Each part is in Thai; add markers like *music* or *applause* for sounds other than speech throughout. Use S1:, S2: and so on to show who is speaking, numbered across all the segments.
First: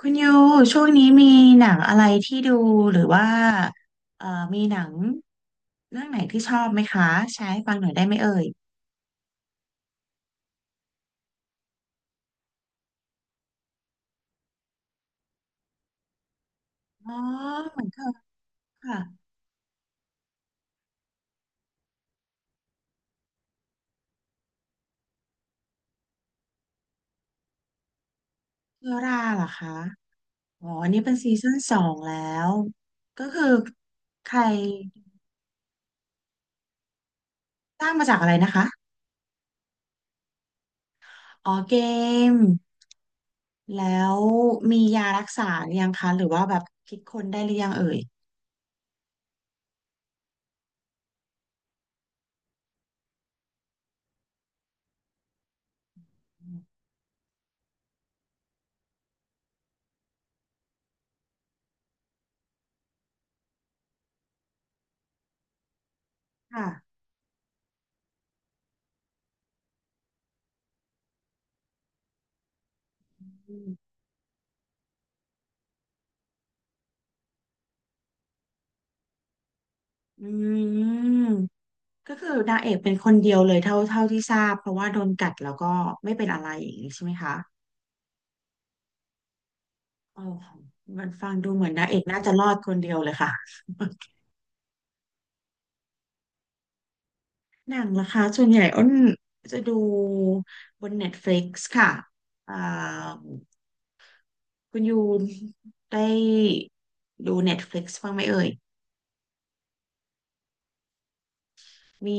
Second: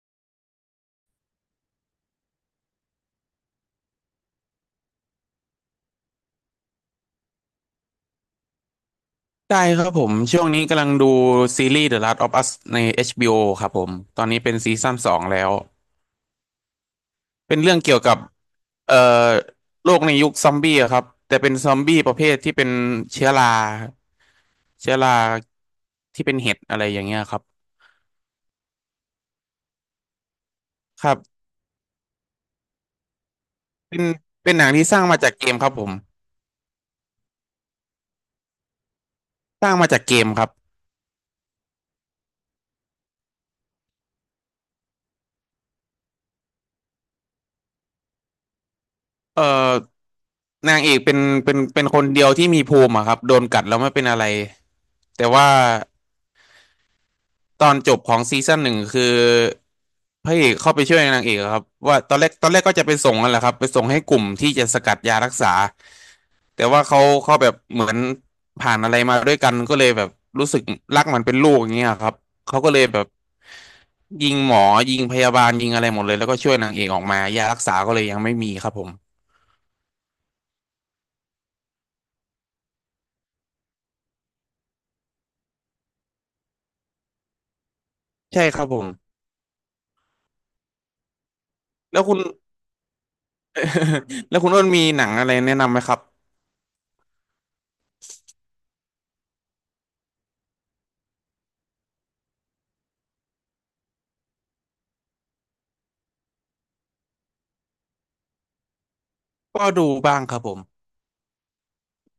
S1: คุณยูช่วงนี้มีหนังอะไรที่ดูหรือว่าเอ่อมีหนังเรื่องไหนที่ชอบไหมคะแชร์ให้ฟังหน่อยได้ไหมเอ่ย
S2: ได้ครับผมช่วงนี้กำลังดูซีรีส์ The Last of Us ใน HBO ครับผมตอนนี้เป็นซีซั่นสองแล้ว
S1: อ๋อ
S2: เป็นเรื่อ
S1: เห
S2: ง
S1: มือน
S2: เกี่
S1: เค
S2: ยว
S1: ย
S2: กับเอ่
S1: ค่ะ
S2: อโลกในยุคซอมบี้อะครับแต่เป็นซอมบี้ประเภทที่เป็นเชื้อราเชื้อราที่เป็นเห็ดอะไรอย่างเงี้ยครับ
S1: เชื้อราเหรอคะอ๋ออันนี้
S2: ค
S1: เป็
S2: รั
S1: นซี
S2: บ
S1: ซั่นสองแล้วก็คือ
S2: เป็น
S1: ใคร
S2: เป็นหนังที่สร้างมาจากเกมครับผม
S1: สร้างมาจากอะไรนะคะ
S2: สร้างมาจากเกมครับ
S1: อ๋อเกมแล้วมียารักษาหรือยังคะหรือว่าแบบคิดค้นได้หรือยังเอ่ย
S2: เอ่อนางเอกเป็นเป็นคนเดียวที่มีภูมิอะครับโดนกัดแล้วไม่เป็นอะไรแต่ว่า ตอนจบของซีซั่นหนึ่งคือพระเอกเข้าไปช่วยนางเอกอะครับว่าตอนแรกก็จะไปส่งนั่นแหละครับไปส่งให้กลุ่มที่จะสกัดยารักษาแต่ว่า
S1: ค่ะ
S2: เขาแบบเหมือนผ่านอะไรมาด้วยกันก็เลยแบบรู้สึกรักมันเป็นลูกอย่างเงี้ยครับเขาก็เลยแบบยิงหมอยิงพยาบาลยิงอะไรหมดเลยแล้วก็ช่วยนางเอกออกมายารักษาก็เลยยังไม่มีครับผม
S1: อืม ก็คือนางเอกเป็นคนเดียวเลยเท่าที่ทราบเพราะว่าโดนกัดแล้วก็ไม่เป็นอะไรอย่างนี้ใช่ไหมคะ
S2: ใช่ครับผม
S1: โอ้โหมันฟังดูเหมือนนางเอ
S2: แล้
S1: ก
S2: วคุณ
S1: น่าจะรอดคนเดียวเลยค่ะ
S2: *laughs* แล้วคุณอ้นมีหนังอะไรแนะนำไหมครับ
S1: *laughs* หนังล่ะคะส่วนใหญ่อ้นจะดูบน Netflix ค่ะอ่าคุณยูได้ดู Netflix บ้างไหมเอ่ย
S2: ก็ดูบ้างครับผม
S1: มี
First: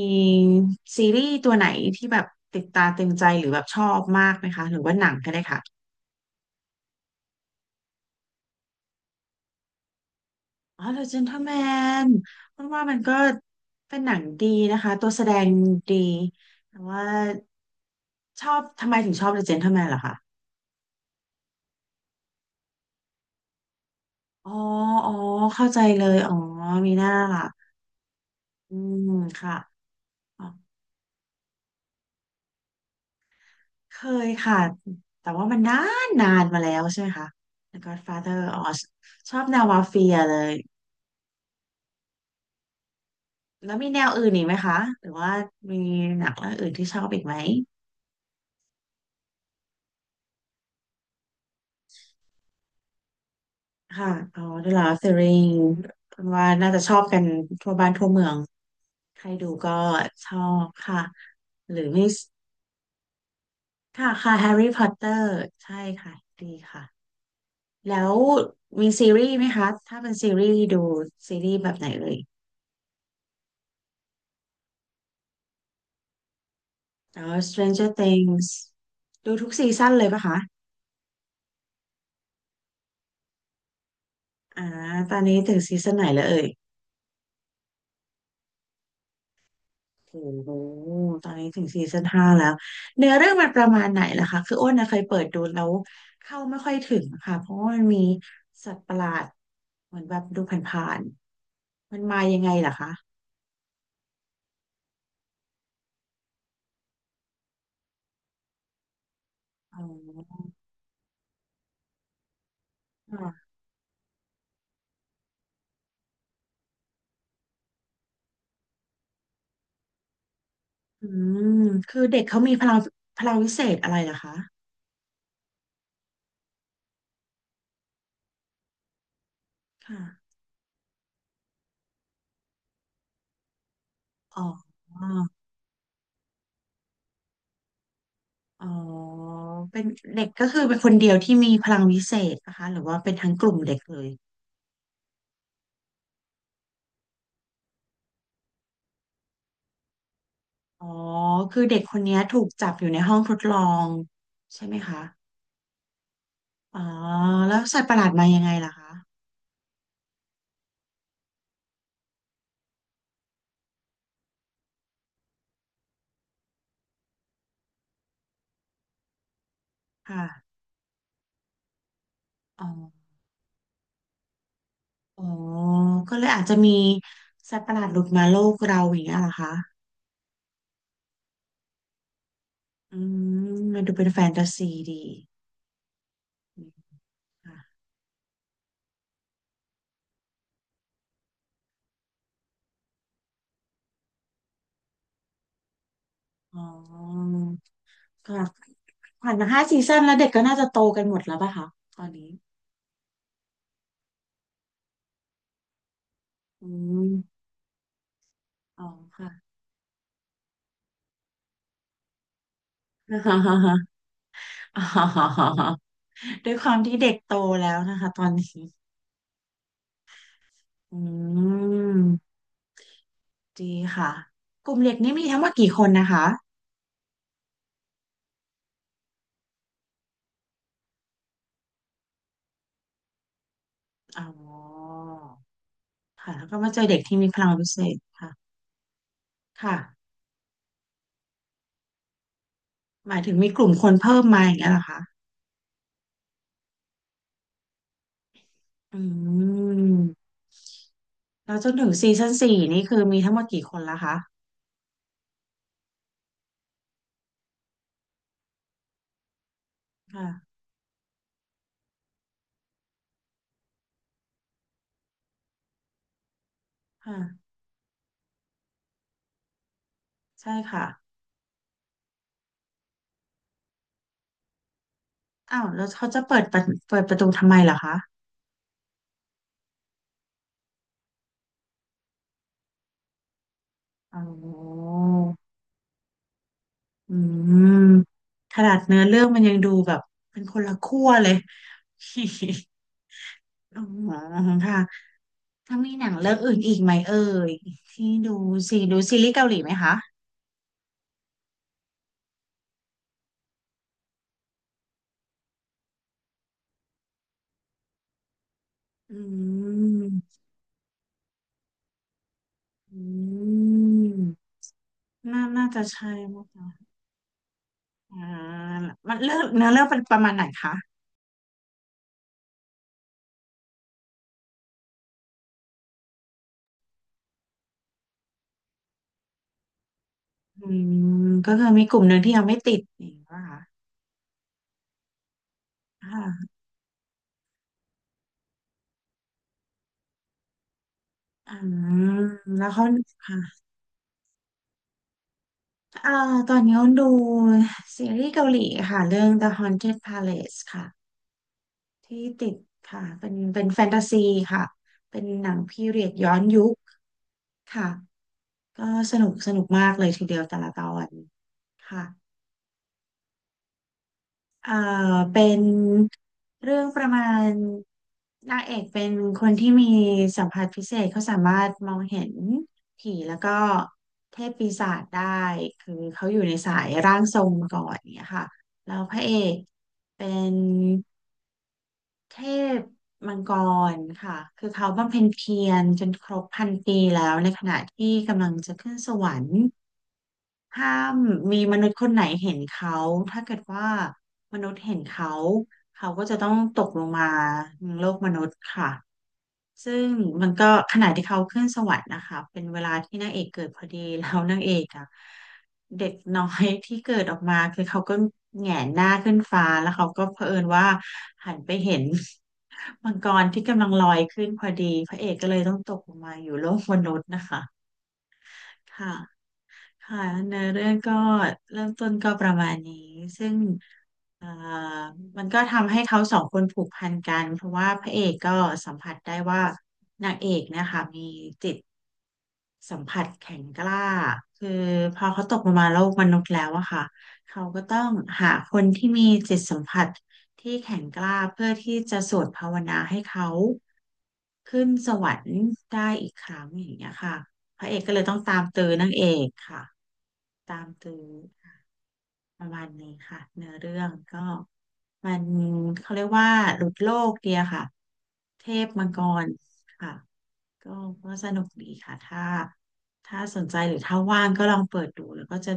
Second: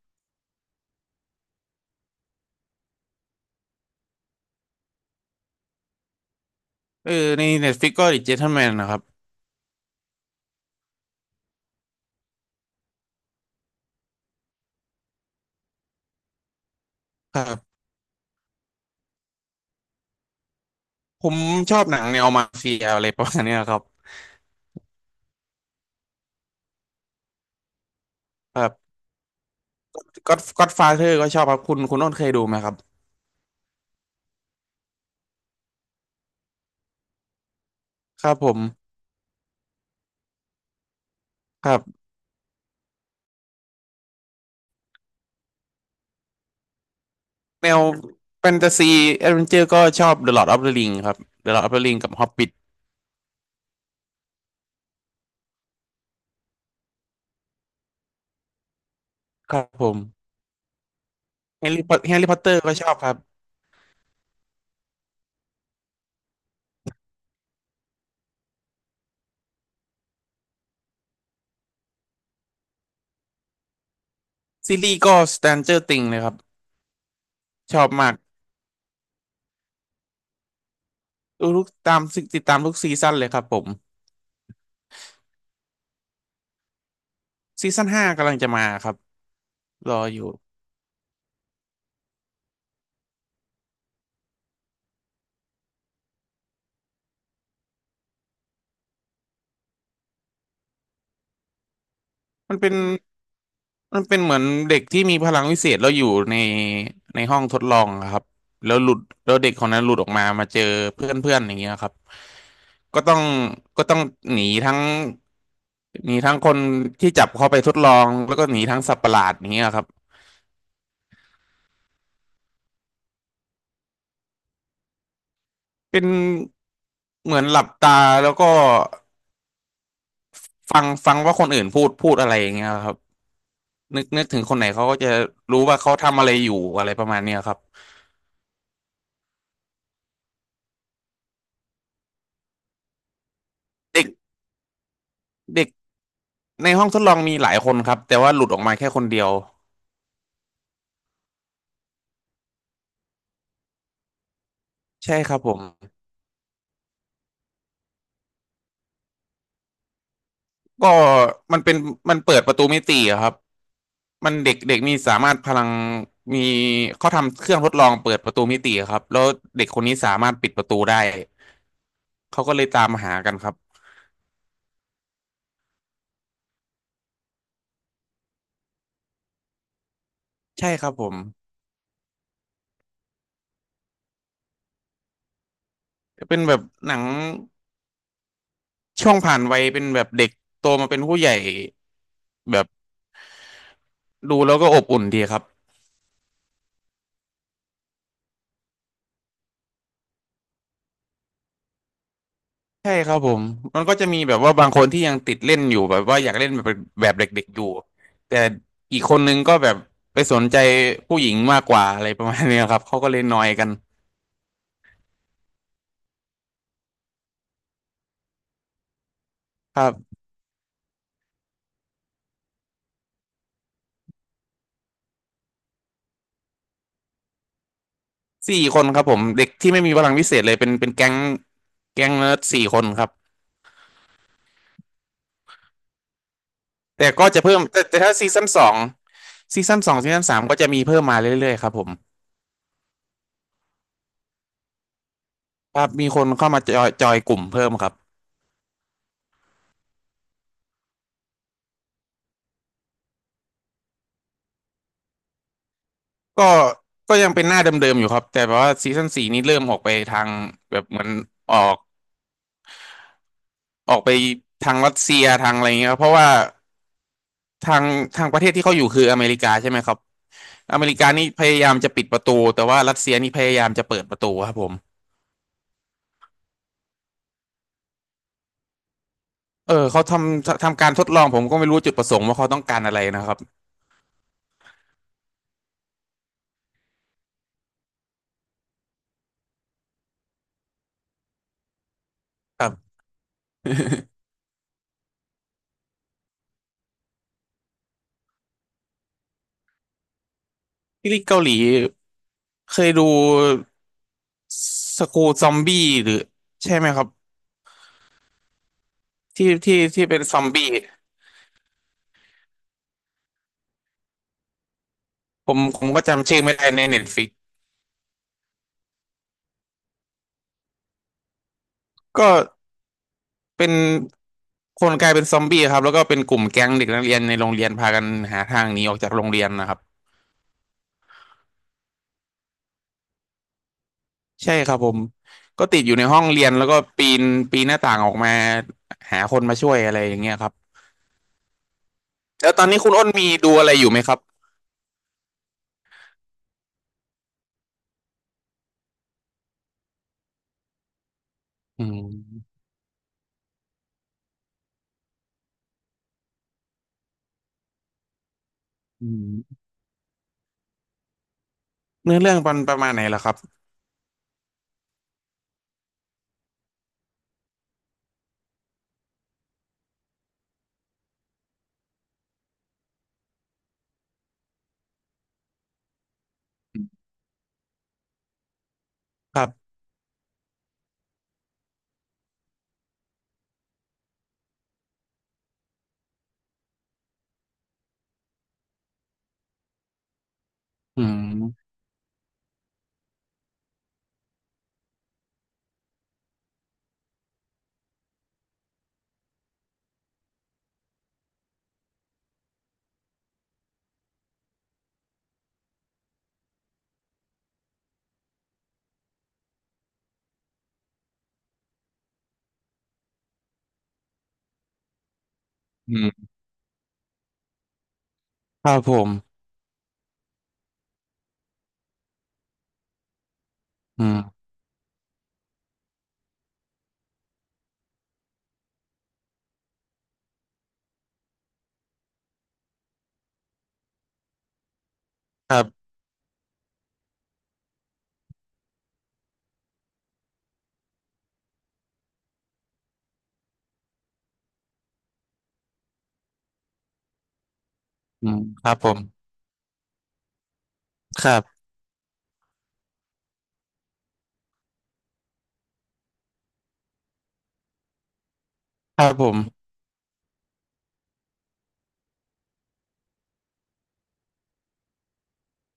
S1: ซีรีส์ตัวไหนที่แบบติดตาตึงใจหรือแบบชอบมากไหมคะหรือว่าหนังก็ได้ค่ะ
S2: เออใน Netflix ก็ The Gentleman นะครับ
S1: อ๋อ The Gentleman มันว่ามันก็เป็นหนังดีนะคะตัวแสดงดีแต่ว่า
S2: ครับ
S1: ชอบทำไมถึงชอบ The Gentleman ล่ะคะ
S2: ผมชอบหนังแนวมาเฟียอะไรประมาณเนี้ยครับ
S1: อ๋ออ๋อเข้าใจเลยอ๋อมีหน้าล่ะ
S2: ครั
S1: อื
S2: บ
S1: มค่ะ
S2: ก็
S1: อ๋อ
S2: ก็อดฟาเธอร์ก็ชอบครับคุณโน้นเคยดูไหมครับ
S1: เคยค่ะแต่ว่ามันนานนานมาแล้วใช่ไหมคะ The
S2: ครับ
S1: Godfather
S2: ผ
S1: อ๋อ
S2: ม
S1: ชอบแนวมาเฟียเลย
S2: ครับ
S1: แล้วมีแนวอื่นอีกไหมคะหรือว่ามีหนังเรื่องอื่นที่ชอบอีกไหม
S2: แนวแฟนตาซีแอดเวนเจอร์ก็ชอบ The Lord of the Ring ครับ The Lord of the Ring กับ Hobbit
S1: ค่ะอ๋อ The Lord of the Ring คุณว่าน่าจะชอบกันทั่วบ้านทั่วเมืองใครดู
S2: ครับ
S1: ก็
S2: ผม
S1: ชอบค่ะ
S2: แฮ
S1: ห
S2: ร์
S1: รือ
S2: รี่พอต
S1: มี
S2: แฮร์รี่พอตเตอร์ก็ชอบครับ
S1: ค่ะค่ะ Harry Potter ใช่ค่ะดีค่ะแล้วมีซีรีส์ไหมคะถ้าเป็นซีรีส์ดูซีรีส์แบบไหนเลย
S2: ซีรีส์ก็ Stranger Things เลยครับ
S1: อ๋อ
S2: ชอ
S1: Stranger
S2: บมาก
S1: Things ดูทุกซีซั่นเลยปะคะ
S2: ดูทุกตามติดตามทุกซีซั่นเลยครับผม
S1: อ่าตอนนี้ถึงซีซั่นไหนแล้วเอ่ย
S2: ซีซั่นห้ากำลังจะมาครับรออ
S1: โอ้
S2: ยู่
S1: โห ตอนนี้ถึงซีซั่นห้าแล้ว เนื้อเรื่องมันประมาณไหนล่ะคะ คืออ้นนะเคยเปิดดูแล้วเข้าไม่ค่อยถึงค่ะเพราะว่ามันมีสัตว์ประหลาดเหมือนแบบดูผ่านๆมันมายังไง
S2: มันเป็
S1: ล่ะ
S2: น
S1: คะ
S2: มันเป็นเหมือนเด็กที่มีพลังวิเศษแล้วอยู่ในในห้องทดลองอะครับแล้วหลุดแล้วเด็กคน
S1: อ๋
S2: นั้นหลุดออกมา
S1: อ
S2: มาเจอเพื่อนเพื่อนอย่างเงี้ยครับก็ต้อง
S1: ค่ะ
S2: ก็ต้องหนีทั้งหนีทั้งคนที่จับเขาไปทดลองแล้วก็หนีทั้งสัตว์ประหลาดอย่างเงี้ยครับ
S1: อืมคือเด็กเขามีพลังพลังวิเศษอะไรล่ะคะ
S2: เป็นเหมือนหลับตาแล้วก็
S1: ค่ะ
S2: ฟังว่าคนอื่นพูดอะไรอย่างเงี้ยครับนึกถึ
S1: อ๋อ
S2: งคนไหนเขาก็จะรู้ว่าเขาทำอะไรอยู่อะไรประมาณเนี้ยครับ
S1: อ๋อเป็นเด็กก็คือเป็นคนเดียวที่มีพลังวิเศษนะคะ หรือว่าเป็นทั้งกลุ่มเด็กเล
S2: เด็ก
S1: ย
S2: เด็กในห้องทดลองมีหลายคนครับแต่ว่าหลุดออกมาแค่คนเดียว
S1: อ๋อคือเด็กคนเนี้ยถูกจับอยู่ในห้องทดลองใช่ไหมคะ
S2: ใช่ครับผม
S1: อ๋อแล้วสัตว์ประหลาดมายังไงล่ะคะ
S2: ก็มันเป็นมันเปิดประตูมิติอะครับมันเด็กเด็กมีสามารถพลังมีเขาทำเครื่องทดลองเปิดประตูมิติอะครับแล้วเด็กคนนี้สา
S1: ค่ะ
S2: มารถปิดประตูได้เขาก็เล
S1: อ๋อ
S2: ยตามหากันครับ
S1: อ๋อก็เลยอาจจะมีสัตว์ประหลาดหลุดมาโลกเราอย่างเงี้ยเหรอคะ
S2: ใช่ครับผม
S1: อืมมันดูเป็นแฟนตาซีดี
S2: เป็นแบบ
S1: อืม
S2: หนัง
S1: ค่ะ
S2: ช่วงผ่านวัยเป็นแบบเด็กโตมาเป็นผู้ใหญ่แบบดูแล้วก็อบอุ่นดีครับ
S1: อ๋อก็ผ่านมาห้าซีซั่นแล้วเด็กก็น่าจะโตกันหมดแล้วป่ะคะตอนนี้
S2: ใช่ครับผม มันก็จะมีแบบว่าบางคนที่ยังติดเล่นอยู่แบบว่าอยากเล่น
S1: อื
S2: แบบแบ
S1: ม
S2: บเด็กๆอยู่แต่
S1: อ๋อ
S2: อีกคน
S1: ค่ะ
S2: นึงก็แบบไปสนใจผู้หญิงมากกว่าอะไรประมาณเนี้ยครับเขาก็เลยนอยกัน
S1: *laughs* อ๋อด้วยความที่เด็กโตแล้วนะคะตอนนี้
S2: ครับ
S1: อืมดีค่ะกลุ่มเด็กนี่มีทั้งหมดกี่คนนะคะ
S2: สี่คนครับผมเด็กที่ไม่มีพลังพิเศษเลยเป็นแก๊งเนิร์ดสี่คนครับ
S1: อ๋อค่ะแล้วก็มาเจอเด็ก
S2: แต่
S1: ที่
S2: ก็
S1: มีพ
S2: จะ
S1: ลัง
S2: เพิ่ม
S1: พิเศ
S2: แต่
S1: ษ
S2: แต่ถ้าซี
S1: ค่ะ
S2: ซั่นสองซี
S1: ค่ะ
S2: ซั่นสองซีซั่นสามก็จะมีเพิ่มมาเรื่อยๆครับผม
S1: หมายถึงมีกลุ่มคนเพิ่มมาอย่างเงี้ยเหรอคะ
S2: ครับมีคนเข้ามาจอยกลุ่มเพิ่มครับ
S1: อืมแล้วจนถึงซีซั่นสี่นี่คือมีทั้งหมดกี่คนละคะ
S2: ก็ก็ยังเป็นหน้าเดิมๆอยู่ครับแต่แบบว่าซีซั่นสี่นี้เริ่มออกไปทาง
S1: ค่ะ
S2: แบบเหมือนออกออกไปทางรัสเซียทางอะไรเงี้ยครับเพราะว่า
S1: ค่ะ
S2: ทางทางประเทศที่เขาอยู่คืออเมริกาใช่ไหมครับ
S1: ใช่
S2: อ
S1: ค่ะ
S2: เมริกานี่พยายามจะปิดประตูแต่ว่ารัสเซียนี่พยายามจะเปิดประตูครับผม
S1: อ้าวแล้วเขาจะเปิดประเปิดประตูทำไมเหรอคะ
S2: เขาทำการทดลองผมก็ไม่รู้จุดประสงค์ว่าเขาต้องการอะไรนะครับ
S1: อ๋ออืมขนาดเนื้อเรื่องมันยังดูแบบเป็นคนละขั้วเลย
S2: ครับ
S1: *laughs* อ๋อค่ะ ถ้ามีหนังเรื่องอื่นอีกไหมเอ่ยที่ดูซีดูซีรีส์เกาหลีไหมคะ
S2: *laughs* ที่เกาหลีเคยดูสกูซอมบี้หรือใช่ไหมครับ
S1: อื
S2: ที่เป็นซ
S1: ม
S2: อมบี้
S1: อืมน่า
S2: ผม
S1: น่า
S2: ผ
S1: จะ
S2: มก็
S1: ใช่
S2: จำ
S1: ไหม
S2: ชื่อไม่ได้
S1: คะ
S2: ในเน็ตฟิก
S1: อ่ามันเลือกเนื้อเรื่องเป็นประมาณไหนคะ
S2: ก็เป็นคนกลายเป็นซอมบี้ครับแล้วก็เป็นกลุ่มแก๊งเด็กนักเรียนในโรงเรียนพากันหาทางหนีออกจากโรงเรียนนะครับ
S1: อืมก็คือมีกลุ่มหนึ่งที่ยังไม่ติดอย่างนี้ป่ะคะ
S2: ใช่ครับผมก็ติดอยู่ในห้องเรี
S1: ค่ะ
S2: ยนแล้วก็ปีนปีนหน้าต่างออกมาหาคนมาช่วยอะไรอย่างเงี้ยครับ
S1: อืม
S2: แล้วต
S1: แล้
S2: อ
S1: ว
S2: นนี้
S1: เขา
S2: คุณอ้นมีดู
S1: ค่ะ
S2: อะไรอยู่ไหมครับ
S1: อ่าตอนนี้เขาดูซีรีส์เกาหลีค่ะเรื่อง The Haunted Palace ค่ะ
S2: อื
S1: ที่ติด
S2: ม
S1: ค่ะเป็นเป็นแฟนตาซีค่ะเป็นหนังพีเรียดย้อนยุคค่ะ ก็
S2: อื
S1: สนุกส
S2: ม
S1: นุกมากเลยทีเดียวแต่ละตอนค่ะ
S2: เนื้อเรื่องมันประมาณไหนล่ะครับ
S1: เอ่อเป็นเรื่องประมาณนางเอกเป็นคนที่มีสัมผัสพิเศษเขาสามารถมองเห็นผีแล้วก็เทพปีศาจได้คือเขาอยู่ในสายร่างทรงมาก่อนเนี่ยค่ะแล้วพระเอ
S2: ครั
S1: ก
S2: บ
S1: เป็นเทพมังกรค่ะคือเขาบำเพ็ญเพียรจนครบพันปีแล้วในขณะที่กำลังจะขึ้นสวรรค์ ถ้า
S2: อื
S1: มี
S2: ม
S1: มนุษย์คนไหนเห็นเขาถ้าเกิดว่ามนุษย์เห็นเขาเขาก็จะต้องตกลงมาในโลกมนุษย์ค่ะซึ่งมันก็ขณะที่เขาขึ้นสวรรค์นะคะเป็นเวลาที่นางเอกเกิดพอดี *laughs* แล้วนางเอกอะเด็กน้อยที่เกิดออกมาคือเขาก็แหงนหน้าขึ้นฟ้าแล้วเขาก็เผอิญว่าหันไปเห็น *laughs* มังกรที่กำลังลอยขึ้นพอดีพระเอกก็เลยต้องต
S2: อื
S1: กลง
S2: ม
S1: มาอยู่โลกมนุษย์นะคะ
S2: ครับผ
S1: ค่ะ
S2: ม
S1: ค่ะเนื้อเรื่องก็เริ่มต้นก็ประมาณนี้ซึ่ง
S2: อื
S1: เอ่
S2: ม
S1: อมันก็ทำให้เขาสองคนผูกพันกันเพราะว่าพระเอกก็สัมผัสได้ว่านางเอกเนะคะมีจิตสัมผัสแข็งกล้าคือพอเขา
S2: ค
S1: ตก
S2: รั
S1: ลงมา
S2: บ
S1: โลกมนุษย์แล้วอะค่ะเขาก็ต้องหาคนที่มีจิตสัมผัสที่แข็งกล้าเพื่อที่จะสวดภาวนาให้เขาขึ้นสวรรค์ได้อีกครั้งอย่างเงี้ยค่ะพระเอกก็เลย
S2: อื
S1: ต้อง
S2: ม
S1: ตาม
S2: ครับ
S1: ตื้อ
S2: ผม
S1: นางเอกค่ะ ตามตื้
S2: ค
S1: อ
S2: รับ
S1: ประมาณนี้ค่ะเนื้อเรื่องก็มันเขาเรียกว่าหลุดโลกเดียค่ะเทพ
S2: ค
S1: มั
S2: รั
S1: ง
S2: บ
S1: ก
S2: ผ
S1: ร
S2: ม
S1: ค่ะก็ก็สนุกดีค่ะถ้าถ้าสนใจหรือถ้าว่างก็ลองเปิดดูแล้วก็จะ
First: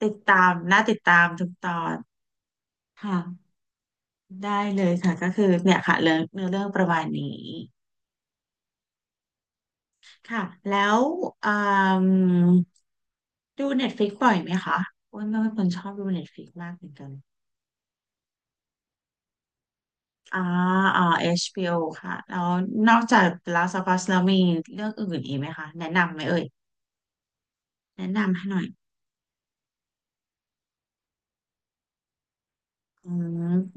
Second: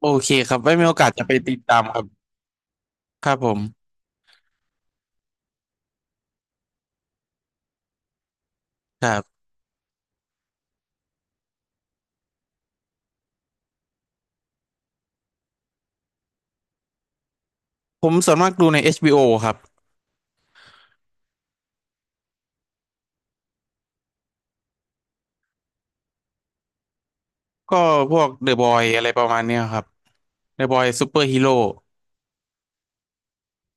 S2: โอ
S1: ติด
S2: เค
S1: ตา
S2: ค
S1: ม
S2: รับไว้
S1: น่า
S2: มีโอ
S1: ติด
S2: กาส
S1: ตา
S2: จะ
S1: ม
S2: ไป
S1: ทุก
S2: ติด
S1: ต
S2: ตา
S1: อ
S2: ม
S1: น
S2: ครับครับผ
S1: ค่ะ
S2: ม
S1: ได้เลยค่ะก็คือเนี่ยค่ะเรื่องเนื้อเรื่องประมาณนี้
S2: ครับ
S1: ค่ะแล้วอืมดู Netflix บ่อยไหมคะอ้วนก็เป็นคนชอบดู Netflix มากเหมือนกัน
S2: ผมส่วนมากดูใน HBO ครับ
S1: อ่า อ่า HBO ค่ะแล้วนอกจาก The Last of Us แล้วมีเรื่องอื่นอีกไหมคะ แนะนำไหมเอ่ย
S2: ก็
S1: แนะ
S2: พวก
S1: นำให้
S2: The
S1: หน่อย
S2: Boy อะไรประมาณเนี้ยครับ The Boy Super Hero โร่
S1: อื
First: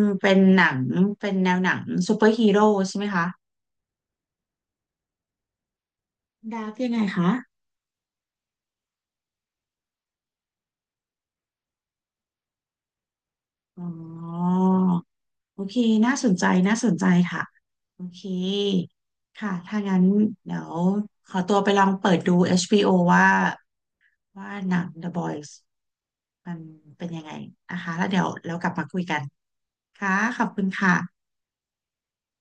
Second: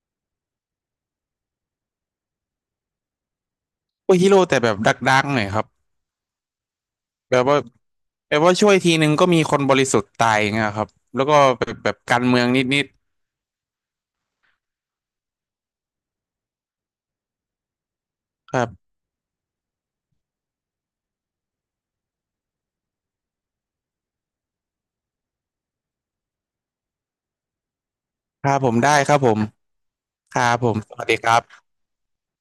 S1: ม เป็นหนัง เป็นแนวหนังซูเปอร์ฮีโร่ใช่ไหมคะ
S2: ซฮีโร่แต่แบบดักๆหน่อยครับ
S1: ดาร์กยังไงคะ
S2: แบบว่าแบบว่าช่วยทีนึงก็มีคนบริสุทธิ์ตายงเงี้ยครับแล้วก็แบบการเมืองนิด
S1: อ๋อ โอเค น่าสนใจ น่าสนใจค่ะ โอเค
S2: ๆครับ
S1: ค่ะ ถ้างั้นเดี๋ยวขอตัวไปลองเปิดดู HBO ว่า ว่าหนัง The Boys มันเป็นยังไงนะคะแล้วเดี๋ยว
S2: ครั
S1: เรา
S2: บ
S1: ก
S2: ผ
S1: ลับ
S2: ม
S1: มา
S2: ได้
S1: คุย
S2: ค
S1: กั
S2: รับ
S1: น
S2: ผม
S1: ค่ะ
S2: ค
S1: ข
S2: รั
S1: อบ
S2: บ
S1: คุ
S2: ผ
S1: ณ
S2: มส
S1: ค่ะ
S2: วัสดีครับ